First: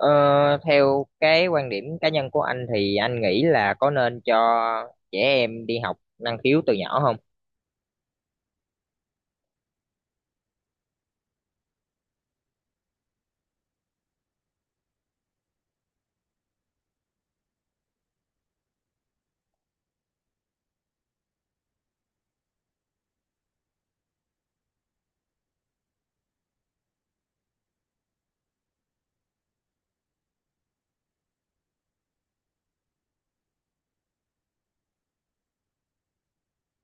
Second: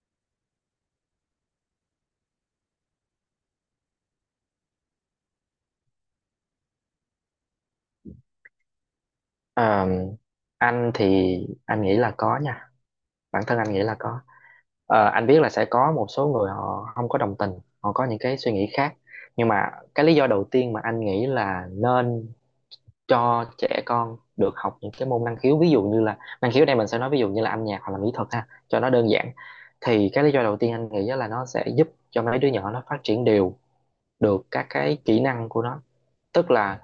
Ờ, Theo cái quan điểm cá nhân của anh thì anh nghĩ là có nên cho trẻ em đi học năng khiếu từ nhỏ không? Ờ, anh thì anh nghĩ là có nha, bản thân anh nghĩ là có. Ờ, anh biết là sẽ có một số người họ không có đồng tình, họ có những cái suy nghĩ khác, nhưng mà cái lý do đầu tiên mà anh nghĩ là nên cho trẻ con được học những cái môn năng khiếu, ví dụ như là năng khiếu đây mình sẽ nói ví dụ như là âm nhạc hoặc là mỹ thuật ha, cho nó đơn giản. Thì cái lý do đầu tiên anh nghĩ là nó sẽ giúp cho mấy đứa nhỏ nó phát triển đều được các cái kỹ năng của nó. Tức là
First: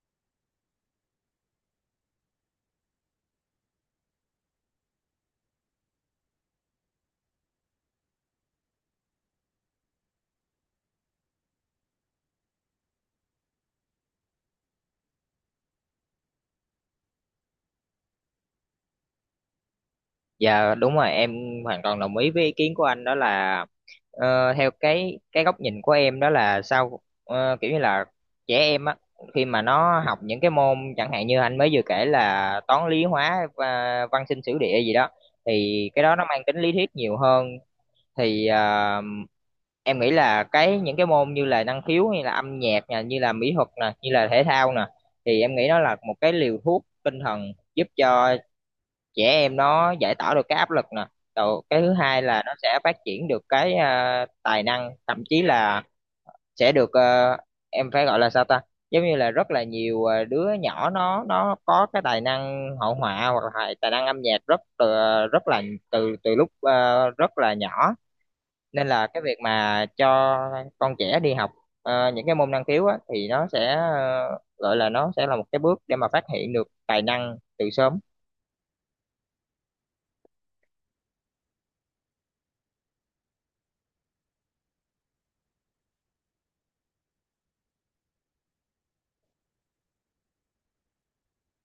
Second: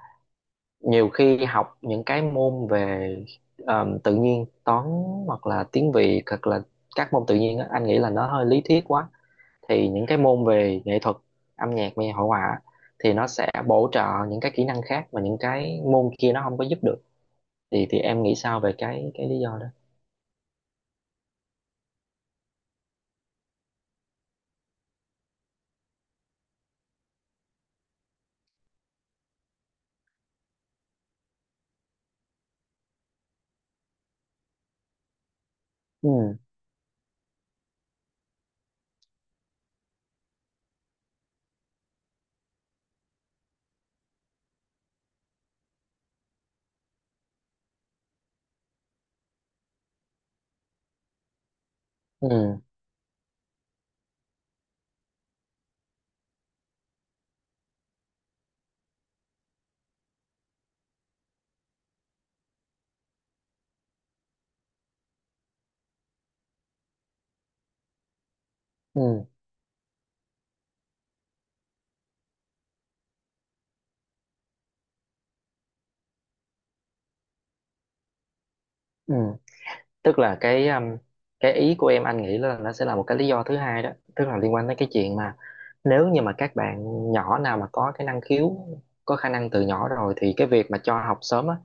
nhiều khi học những cái môn về tự nhiên toán hoặc là tiếng Việt hoặc là các môn tự nhiên á, anh nghĩ là nó hơi lý thuyết quá. Thì những cái môn về nghệ thuật, âm nhạc và hội họa thì nó sẽ bổ trợ những cái kỹ năng khác mà những cái môn kia nó không có giúp được. Thì em nghĩ sao về cái lý do đó? Dạ đúng rồi em, hoàn toàn đồng ý với ý kiến của anh đó là, theo cái góc nhìn của em đó là sao, kiểu như là trẻ em á, khi mà nó học những cái môn chẳng hạn như anh mới vừa kể là toán lý hóa và văn sinh sử địa gì đó thì cái đó nó Ừ. mang tính lý thuyết nhiều hơn. Thì em nghĩ là cái những cái môn như là năng khiếu hay là âm nhạc nè, như là mỹ thuật nè, như là thể thao nè thì em nghĩ nó là một cái liều thuốc tinh thần giúp cho trẻ em nó giải tỏa được cái áp lực nè. Rồi cái thứ hai là nó Ừ. sẽ phát triển được cái, tài năng, thậm chí là sẽ được, em phải gọi là sao ta. Giống như là rất là nhiều đứa nhỏ nó có cái tài năng hội họa hoặc là tài năng âm nhạc, rất từ, rất là từ từ lúc rất là nhỏ. Nên là cái Ừ. việc mà cho con trẻ đi học, những cái môn năng khiếu á, thì nó sẽ, gọi là nó sẽ là một cái bước để mà phát hiện được tài năng từ sớm. Ừ, tức là cái ý của em anh nghĩ là nó sẽ là một cái lý do thứ hai đó. Tức là liên quan tới cái chuyện mà nếu như mà các bạn nhỏ nào mà có cái năng khiếu, có khả năng từ nhỏ rồi thì cái việc mà cho học sớm á,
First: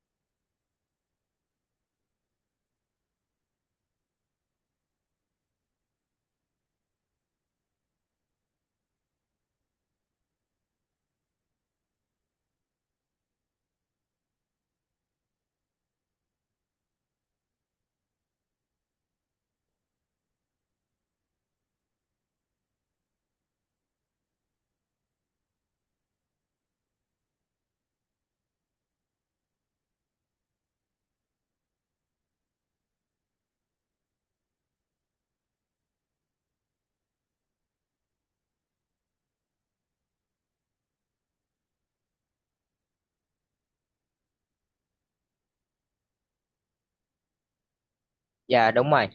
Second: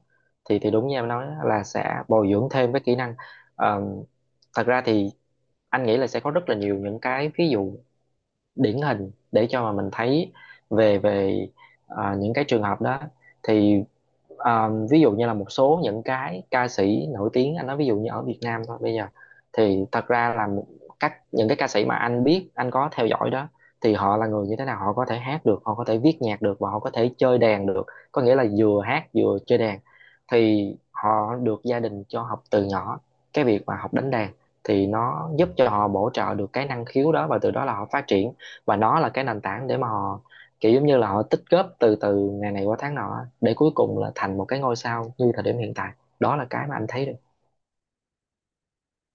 thì đúng như em nói á, là sẽ bồi dưỡng thêm cái kỹ năng. Ờ, thật ra thì anh nghĩ là sẽ có rất là nhiều những cái ví dụ điển hình để cho mà mình thấy về về à, những cái trường hợp đó. Thì à, ví dụ như là một số những cái ca sĩ nổi tiếng, anh nói ví dụ như ở Việt Nam thôi bây giờ, thì thật ra là những cái ca sĩ mà anh biết anh có theo dõi đó, thì họ là người như thế nào, họ có thể hát được, họ có thể viết nhạc được và họ có thể chơi đàn được, có nghĩa là vừa hát vừa chơi đàn. Thì họ được gia đình cho học từ nhỏ cái việc mà học đánh đàn, thì nó giúp cho họ bổ trợ được cái năng khiếu đó và từ đó là họ phát triển, và nó là cái nền tảng để mà họ kiểu giống như là họ tích góp từ từ ngày này qua tháng nọ để cuối cùng là thành một cái ngôi sao như thời điểm hiện tại. Đó là cái mà anh thấy được. Dạ đúng rồi.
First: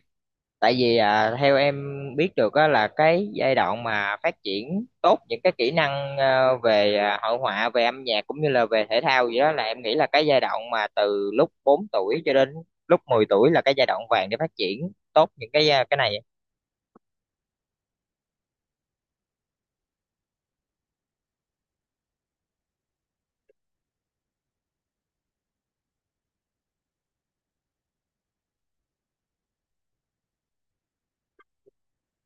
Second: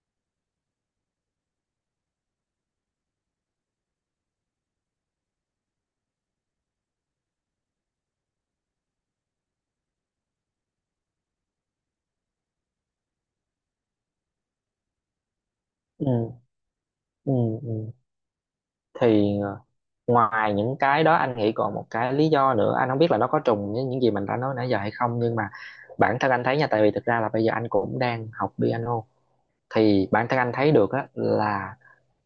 Tại vì theo em biết được á, là cái giai đoạn mà phát triển tốt những cái kỹ năng về, hội họa, về âm nhạc cũng như là về thể thao gì đó, là em nghĩ là cái giai đoạn mà từ lúc 4 tuổi cho đến lúc 10 tuổi là cái giai đoạn vàng để phát triển tốt những cái, cái Ừ. này. Ừ. Ừ. Thì ờ, ngoài những cái đó anh nghĩ còn một cái lý do nữa, anh không biết là nó có trùng với những gì mình đã nói nãy giờ hay không, nhưng mà bản thân anh thấy nha, tại vì thực ra là bây giờ anh cũng đang học piano, thì bản thân anh thấy được á, là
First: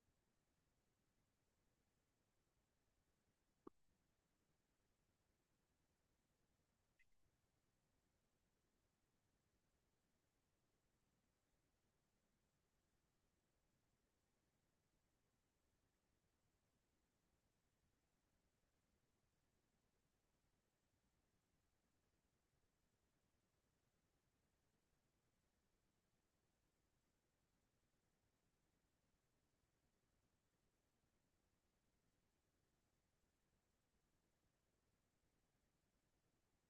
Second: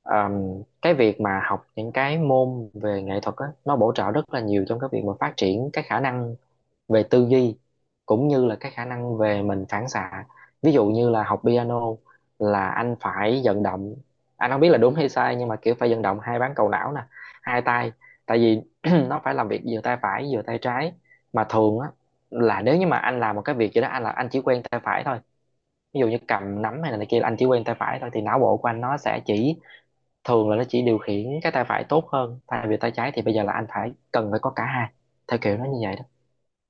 cái việc mà học những cái môn về nghệ thuật á, nó bổ trợ rất là nhiều trong cái việc mà phát triển cái khả năng về tư duy cũng như là cái khả năng về mình phản xạ. Ví dụ như là học piano là anh phải vận động, anh không biết là đúng hay sai nhưng mà kiểu phải vận động hai bán cầu não nè, hai tay, tại vì nó phải làm việc vừa tay phải vừa tay trái. Mà thường á là nếu như mà anh làm một cái việc gì đó, anh là anh chỉ quen tay phải thôi, ví dụ như cầm nắm hay là này kia là anh chỉ quen tay phải thôi, thì não bộ của anh nó sẽ chỉ thường là nó chỉ điều khiển cái tay phải tốt hơn thay vì tay trái, thì bây giờ là anh phải cần phải có cả hai. Theo kiểu nó như vậy đó.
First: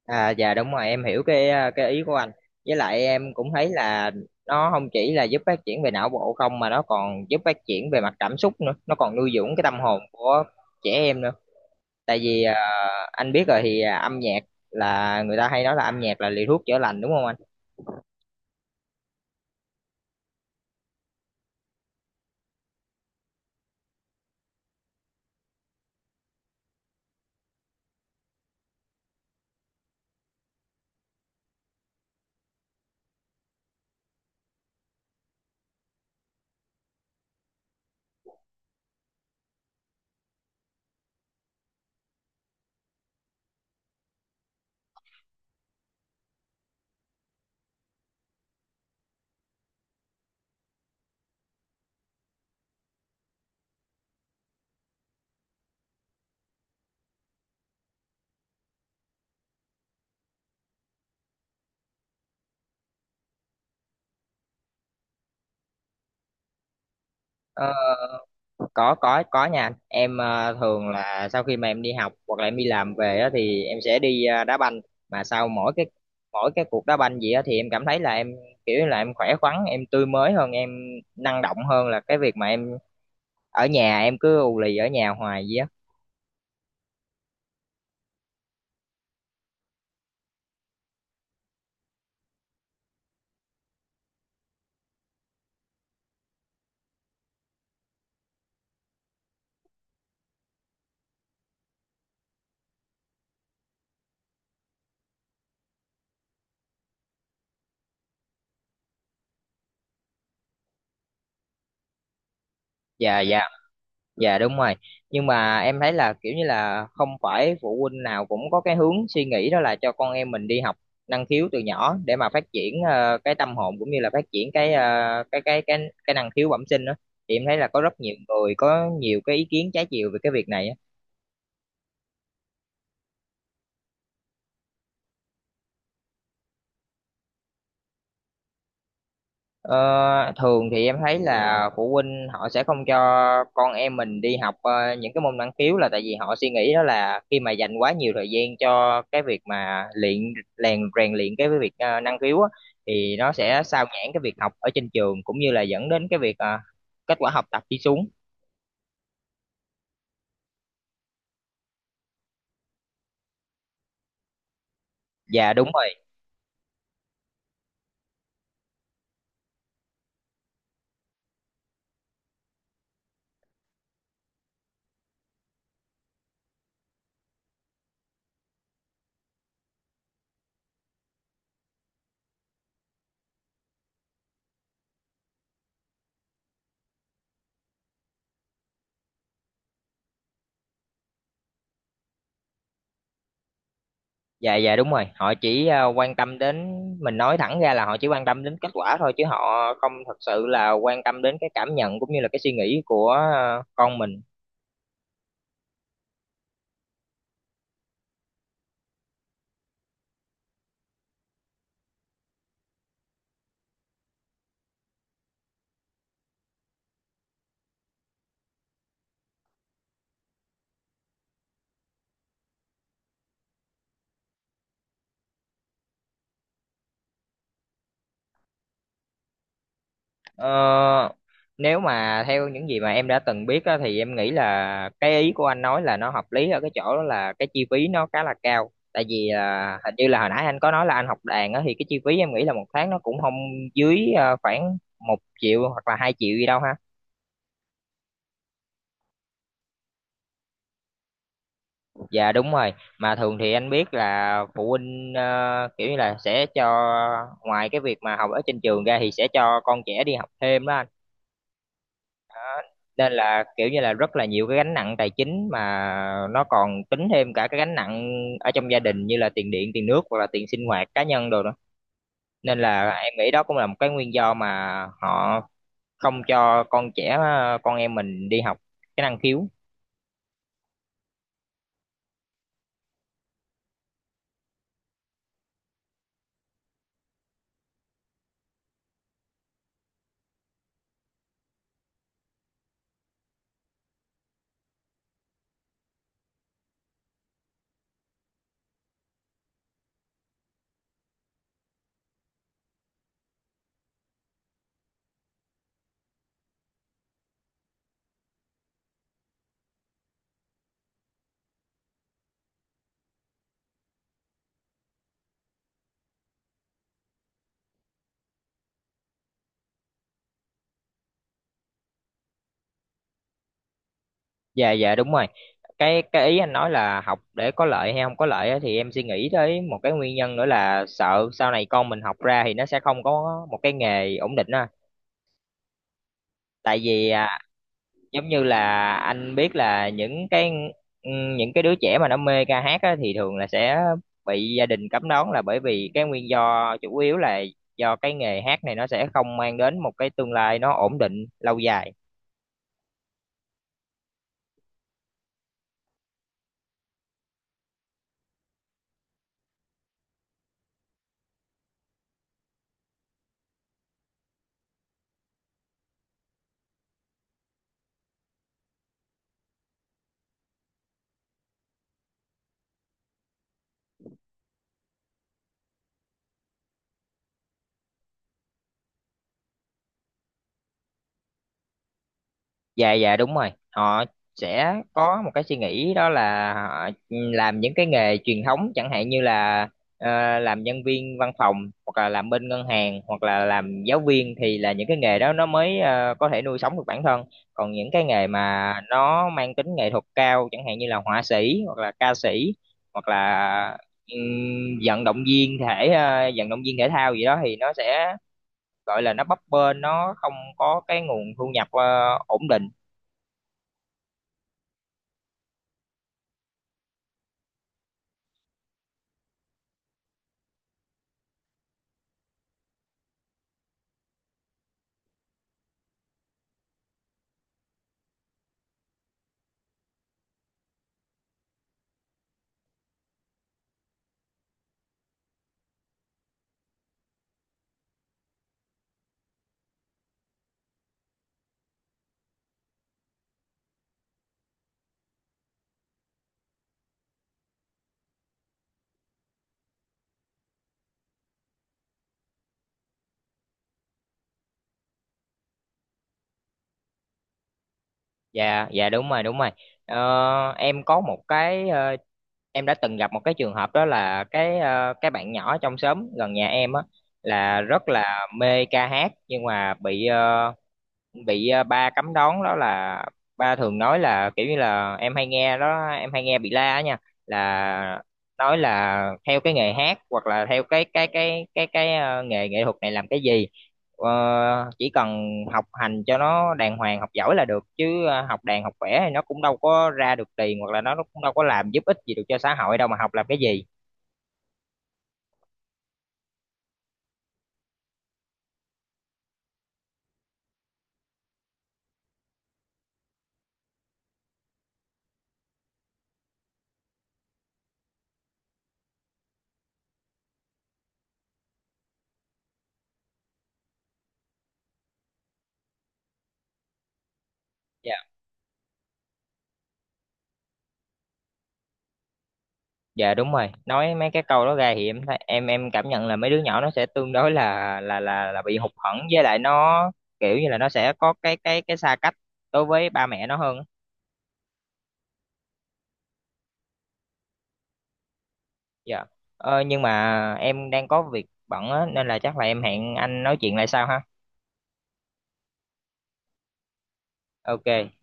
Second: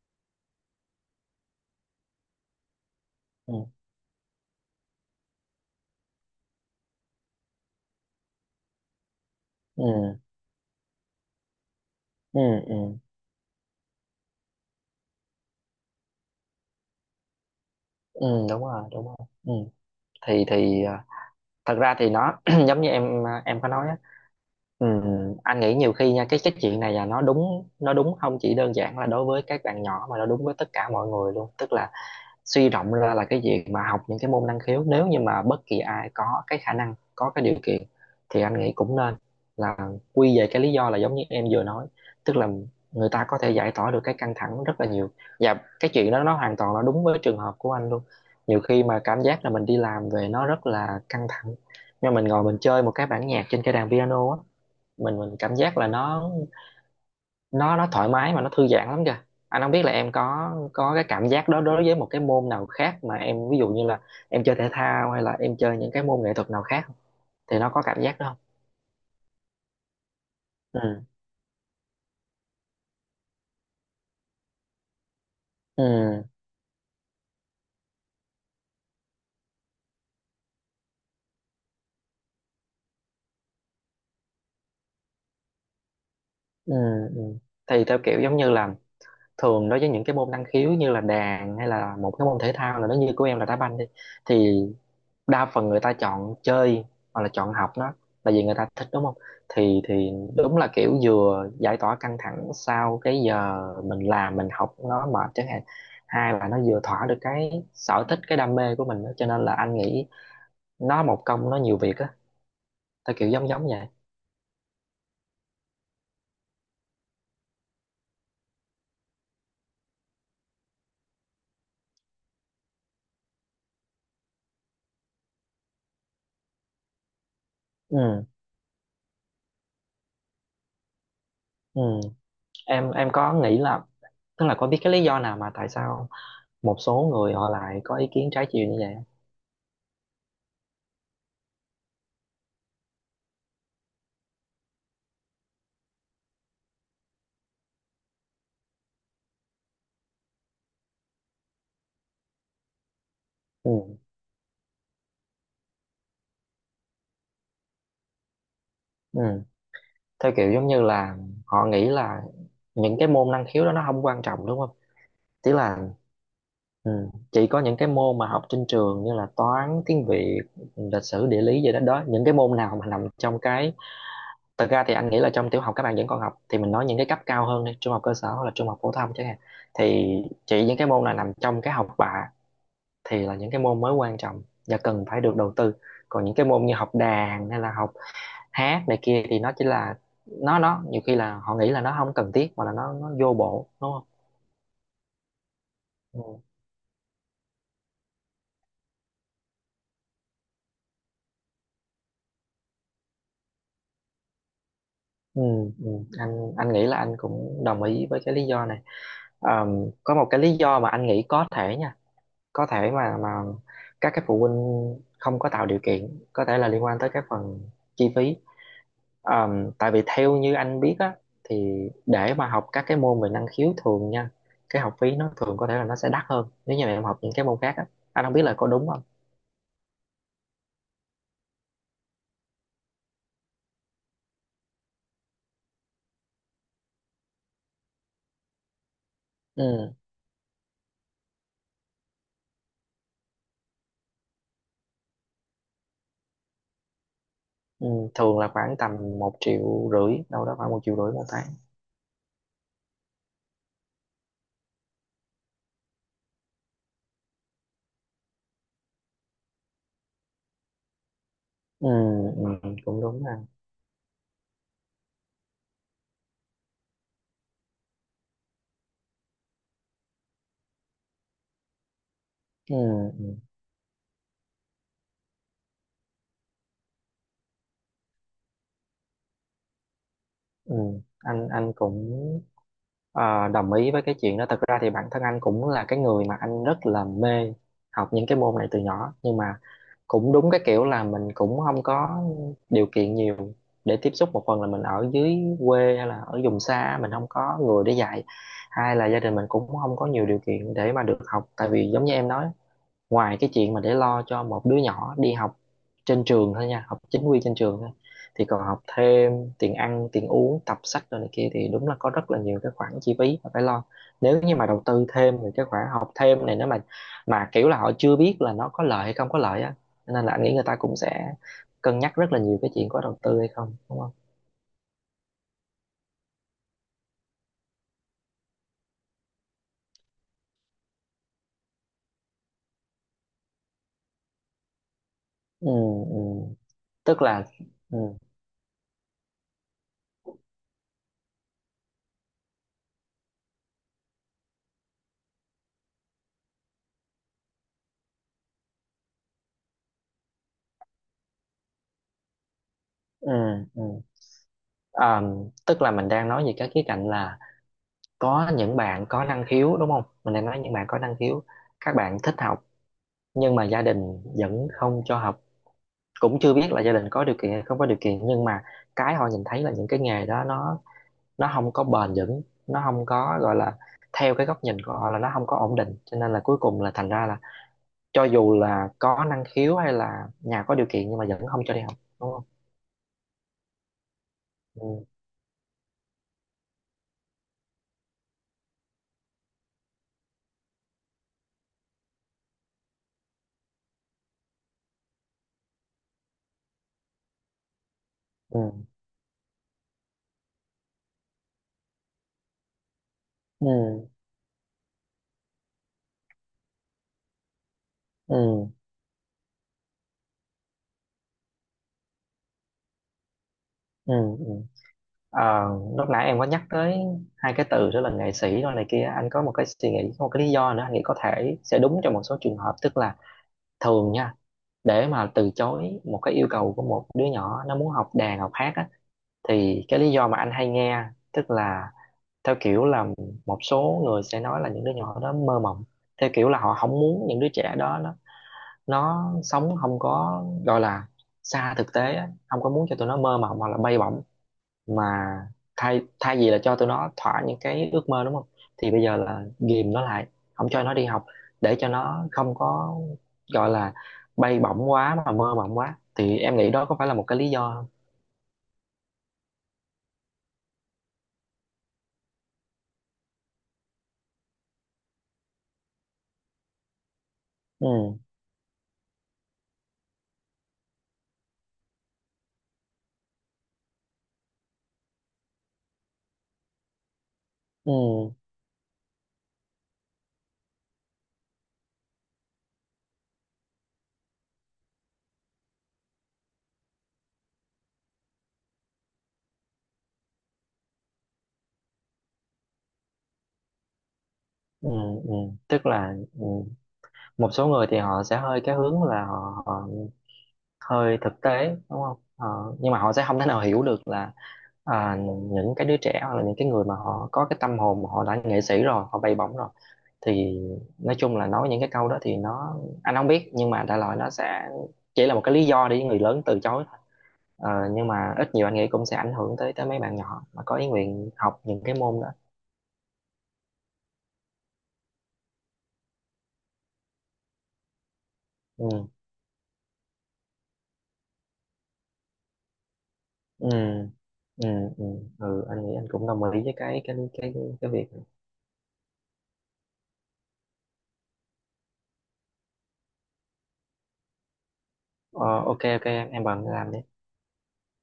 Dạ đúng rồi. Em hiểu cái, cái ý của anh. Với lại em cũng Ừ. thấy là nó không chỉ là giúp phát triển về não bộ không mà nó còn giúp phát triển về mặt cảm xúc nữa, nó còn nuôi dưỡng cái tâm Ừ. hồn của trẻ em nữa. Tại Ừ. vì Ừ. anh biết rồi thì, âm nhạc, là người ta hay nói là âm nhạc là liều thuốc chữa lành đúng không anh? Ừ đúng rồi, đúng rồi. Ừ. thì à, thật ra thì nó giống như em à, em có nói á, ừ, anh nghĩ nhiều khi nha cái chuyện này là nó đúng không chỉ đơn giản là đối với các bạn nhỏ mà nó đúng với tất cả mọi người luôn. Tức là suy rộng ra là cái việc mà học những cái môn năng khiếu, nếu như mà bất kỳ ai có cái khả năng, có cái điều kiện thì anh nghĩ cũng nên, là quy về cái lý do là giống như em vừa nói. Tức là người ta có thể giải tỏa được cái căng thẳng rất là nhiều, và cái chuyện đó nó hoàn toàn là đúng với trường hợp của anh luôn. Nhiều khi mà cảm giác là mình đi làm về nó rất là căng thẳng nhưng mà mình ngồi mình chơi một cái bản nhạc trên cái đàn piano á, mình cảm giác là nó thoải mái mà nó thư giãn lắm kìa. Anh không biết là em có cái cảm giác đó đối với một cái môn nào khác mà em, ví dụ như là em chơi thể thao hay là em chơi những cái môn nghệ thuật nào khác không? Thì nó Ờ, có cảm giác đó không? có có nha anh. Em thường Ừ. là sau khi mà em đi học hoặc là em đi làm về á, thì em sẽ đi đá banh. Mà sau mỗi cái Ừ. mỗi cái cuộc đá banh gì á, thì em cảm thấy là em kiểu như là em khỏe khoắn, em tươi mới hơn, em năng động hơn là cái việc mà em ở nhà em cứ ù lì ở nhà hoài gì á. Ừ. Ừ. Thì theo kiểu giống như là thường đối với những cái môn năng khiếu như là đàn hay là một cái môn thể thao là nó như của em là đá banh đi, thì đa phần người ta chọn chơi hoặc là chọn học nó là vì người ta thích, đúng không? Thì đúng là kiểu vừa giải tỏa căng thẳng sau cái giờ mình làm mình học nó mệt chẳng hạn, hai là nó vừa thỏa được cái sở thích, cái đam mê của mình đó. Cho nên là anh nghĩ nó một công nó nhiều việc á, theo Dạ kiểu dạ. giống giống vậy. Dạ đúng rồi. Nhưng mà em thấy là kiểu như là không phải phụ huynh nào cũng có cái hướng suy nghĩ đó là cho con em mình đi học năng khiếu từ nhỏ để mà phát triển cái tâm hồn cũng như là phát triển cái, cái năng khiếu bẩm sinh đó. Thì em thấy là có rất nhiều Ừ. người có nhiều cái ý kiến trái chiều về cái việc này á. Ừ. Em có nghĩ là, tức là có biết cái lý do nào mà tại sao một số người họ lại có ý kiến trái chiều như vậy không? Ờ, Thường thì em thấy là phụ huynh họ sẽ không cho con em mình đi học, những cái môn năng khiếu là tại vì họ suy nghĩ đó là khi mà dành quá nhiều thời gian cho cái việc mà luyện rèn rèn luyện cái việc, năng khiếu á, thì nó sẽ sao Ừ. nhãng cái việc học ở trên trường cũng như là dẫn đến cái việc, kết quả học tập đi xuống. Ừ, theo kiểu giống như là họ nghĩ là những cái môn năng khiếu đó nó không quan trọng, đúng không? Tức Dạ đúng rồi, là, ừ, chỉ có những cái môn mà học trên trường như là toán, tiếng Việt, lịch sử, địa lý gì đó đó, những cái môn nào mà nằm trong cái, thật ra thì anh nghĩ là trong tiểu học các bạn vẫn còn học thì mình nói những cái cấp cao hơn đi, trung học cơ sở hoặc là trung học phổ thông chẳng hạn, thì chỉ những cái môn nào nằm trong cái học bạ thì là những cái môn mới quan trọng và cần phải được đầu tư. Còn những cái môn như học đàn hay là học hát này kia thì nó chỉ là, nó nhiều khi là họ nghĩ là nó không cần thiết mà là nó vô bổ, đúng không? dạ dạ đúng rồi. Họ chỉ ờ, quan tâm Ừ. đến Mình nói thẳng ra là họ chỉ quan tâm đến kết quả thôi, chứ họ không thật sự là quan tâm đến cái cảm nhận cũng như là cái suy nghĩ của, con mình. Ừ. Ừ. anh nghĩ là anh cũng đồng ý với cái lý do này. Có một cái lý do mà anh nghĩ có thể nha, có thể mà các cái phụ huynh không có tạo điều kiện, có thể là liên quan tới cái phần chi phí. Tại vì theo như anh biết á, thì để mà học các cái môn về năng khiếu thường nha, cái học phí nó thường có thể là nó sẽ đắt hơn nếu như mà em học những cái môn khác á. Anh không biết là có đúng không. Ờ, Nếu mà theo những gì mà em đã từng biết á, thì em nghĩ là cái ý của anh nói là nó hợp lý ở cái chỗ đó là cái chi phí nó khá là cao. Tại vì Ừ. hình như là hồi nãy anh có nói là anh học đàn á, thì cái chi phí em nghĩ là một tháng nó cũng không dưới, khoảng 1 triệu hoặc là 2 triệu gì đâu ha. Ừ, thường là khoảng tầm một triệu rưỡi đâu đó, khoảng một triệu rưỡi một tháng. Dạ đúng rồi. Mà thường thì anh biết là phụ huynh, kiểu như là sẽ cho, ngoài cái việc mà học ở trên trường ra thì sẽ cho con trẻ đi học thêm đó anh. Ừ. Ừ. Ừ, cũng Nên đúng ha. là kiểu như là rất là nhiều cái gánh nặng tài chính mà nó còn tính thêm cả cái gánh nặng ở trong gia đình như là tiền điện tiền nước hoặc là tiền sinh hoạt cá nhân đồ nữa. Nên Ừ. là em nghĩ Ừ. đó cũng là một cái nguyên do mà họ không cho con em mình đi học cái năng khiếu. Ừ. anh cũng ờ, đồng ý với cái chuyện đó. Thật ra thì bản thân anh cũng là cái người mà anh rất là mê học những cái môn này từ nhỏ nhưng mà cũng đúng cái kiểu là mình cũng không có điều kiện nhiều để tiếp xúc, một phần là mình ở dưới quê hay là ở vùng xa mình không có người để dạy, hai là gia đình mình cũng không có nhiều điều kiện để mà được học. Tại vì giống như em nói, ngoài cái chuyện mà để lo cho một đứa nhỏ đi học trên trường thôi nha, học chính quy trên trường thôi, thì còn học thêm, tiền ăn, tiền uống, tập sách rồi này kia, thì đúng là có rất là nhiều cái khoản chi phí mà phải lo. Nếu như mà đầu tư thêm thì cái khoản học thêm này, nếu mà kiểu là họ chưa biết là nó có lợi hay không có lợi á, nên là anh nghĩ người ta cũng sẽ cân nhắc rất là nhiều cái chuyện có đầu tư hay không, đúng không? Dạ dạ đúng rồi. Cái ý anh nói là học để có lợi hay không có lợi á, thì em suy nghĩ tới một cái nguyên nhân nữa là sợ sau này con mình học ra thì nó sẽ không có một cái nghề ổn định á. Ừ. Ừ. Tại vì Tức là, ừ. giống như là anh biết là những cái đứa trẻ mà nó mê ca hát á, thì thường là sẽ bị gia đình cấm đoán là bởi vì cái nguyên do chủ yếu là do cái nghề hát này nó sẽ không mang đến một cái tương lai nó ổn định lâu dài. Ừ. Ừ. À, tức là mình đang nói về cái khía cạnh là có những bạn có năng khiếu, đúng không, mình đang nói những bạn có năng khiếu, các bạn thích học nhưng mà gia đình vẫn không cho học. Cũng chưa biết là gia đình có điều kiện hay không có điều kiện, nhưng mà cái họ nhìn thấy là những cái nghề đó nó không có bền vững, nó không có gọi là, theo cái góc nhìn của họ là nó không có ổn định, cho nên là cuối cùng là thành ra là cho dù là có năng khiếu hay là nhà có điều kiện nhưng mà vẫn không cho đi học, đúng không? Dạ dạ đúng rồi. Họ sẽ Ừ. có một cái suy nghĩ đó là họ, làm những cái nghề truyền thống chẳng hạn như là, làm nhân viên văn phòng hoặc là làm bên ngân hàng hoặc là làm giáo viên, thì là những cái nghề đó nó mới, có thể nuôi sống được bản thân. Còn những cái nghề Ừ. mà nó mang tính nghệ thuật cao chẳng hạn như là họa sĩ hoặc là ca sĩ hoặc là Ừ. Vận động viên thể thao gì đó thì nó sẽ Ừ. gọi là nó bấp bênh, nó không có cái nguồn thu nhập, ổn định. Ừ. Ừ. Ờ, lúc nãy em có nhắc tới hai cái từ đó là nghệ sĩ rồi này kia, anh có một cái suy nghĩ, có một cái lý do nữa anh nghĩ có thể sẽ đúng trong một số trường hợp. Tức là thường nha, để mà từ chối một cái yêu cầu của một đứa nhỏ nó muốn học đàn học hát á, thì cái lý do mà anh hay nghe, tức là theo kiểu là, một số người sẽ nói là những đứa nhỏ đó mơ mộng, theo kiểu là họ không muốn những đứa trẻ đó nó sống không có gọi là xa thực tế á, không có muốn cho tụi nó mơ mộng hoặc là bay bổng, mà thay thay vì là cho tụi nó thỏa những cái ước mơ, đúng không, thì bây giờ là ghìm nó lại, không cho nó đi học, để cho nó không có gọi là bay bổng quá mà mơ mộng quá. Thì em nghĩ đó có phải là một cái lý do không? Dạ, dạ đúng rồi, đúng rồi. Ờ, em có một cái ờ, Em đã từng gặp một cái trường hợp đó là cái, cái bạn nhỏ trong xóm gần nhà em á, là Ừ. rất là mê ca hát nhưng mà bị ba cấm đón đó là ba thường nói là kiểu như là em hay nghe đó, em hay nghe bị la á nha, Ừ. là nói là theo cái nghề hát hoặc là theo cái nghề nghệ thuật này làm cái gì. Ờ, chỉ cần học hành cho nó đàng hoàng, học giỏi là được chứ, học đàn học vẽ thì nó cũng đâu có ra được tiền hoặc là nó cũng đâu có làm giúp ích gì được cho xã hội đâu mà học làm cái gì. Ừ. Ừ. Tức là, ừ. Một số người thì họ sẽ hơi cái hướng là họ hơi thực tế, đúng không? Họ- nhưng mà họ sẽ không thể nào hiểu được là à, những cái đứa trẻ hoặc là những cái người mà họ có cái tâm hồn, mà họ đã nghệ sĩ rồi, họ bay bổng rồi, thì nói chung là nói những cái câu đó thì nó, anh không biết, nhưng mà đại loại nó sẽ chỉ là một cái lý do để người lớn từ chối thôi. Ờ, nhưng mà ít nhiều anh nghĩ cũng sẽ ảnh hưởng tới tới mấy bạn nhỏ mà có ý nguyện học những cái môn đó. Dạ đúng rồi. Nói mấy cái câu đó ra thì em cảm nhận là mấy đứa nhỏ nó sẽ tương đối là bị hụt hẫng, Ừ. với lại nó kiểu như là nó sẽ có cái xa cách đối với ba mẹ nó hơn. Ừ. Ừ. Ừ. Ừ anh nghĩ anh cũng đồng ý với cái cái việc. Dạ. Nhưng mà em đang có việc bận á nên là chắc là em hẹn anh nói chuyện lại sau ha. Ờ, ok, ok em bận làm đi. Ok.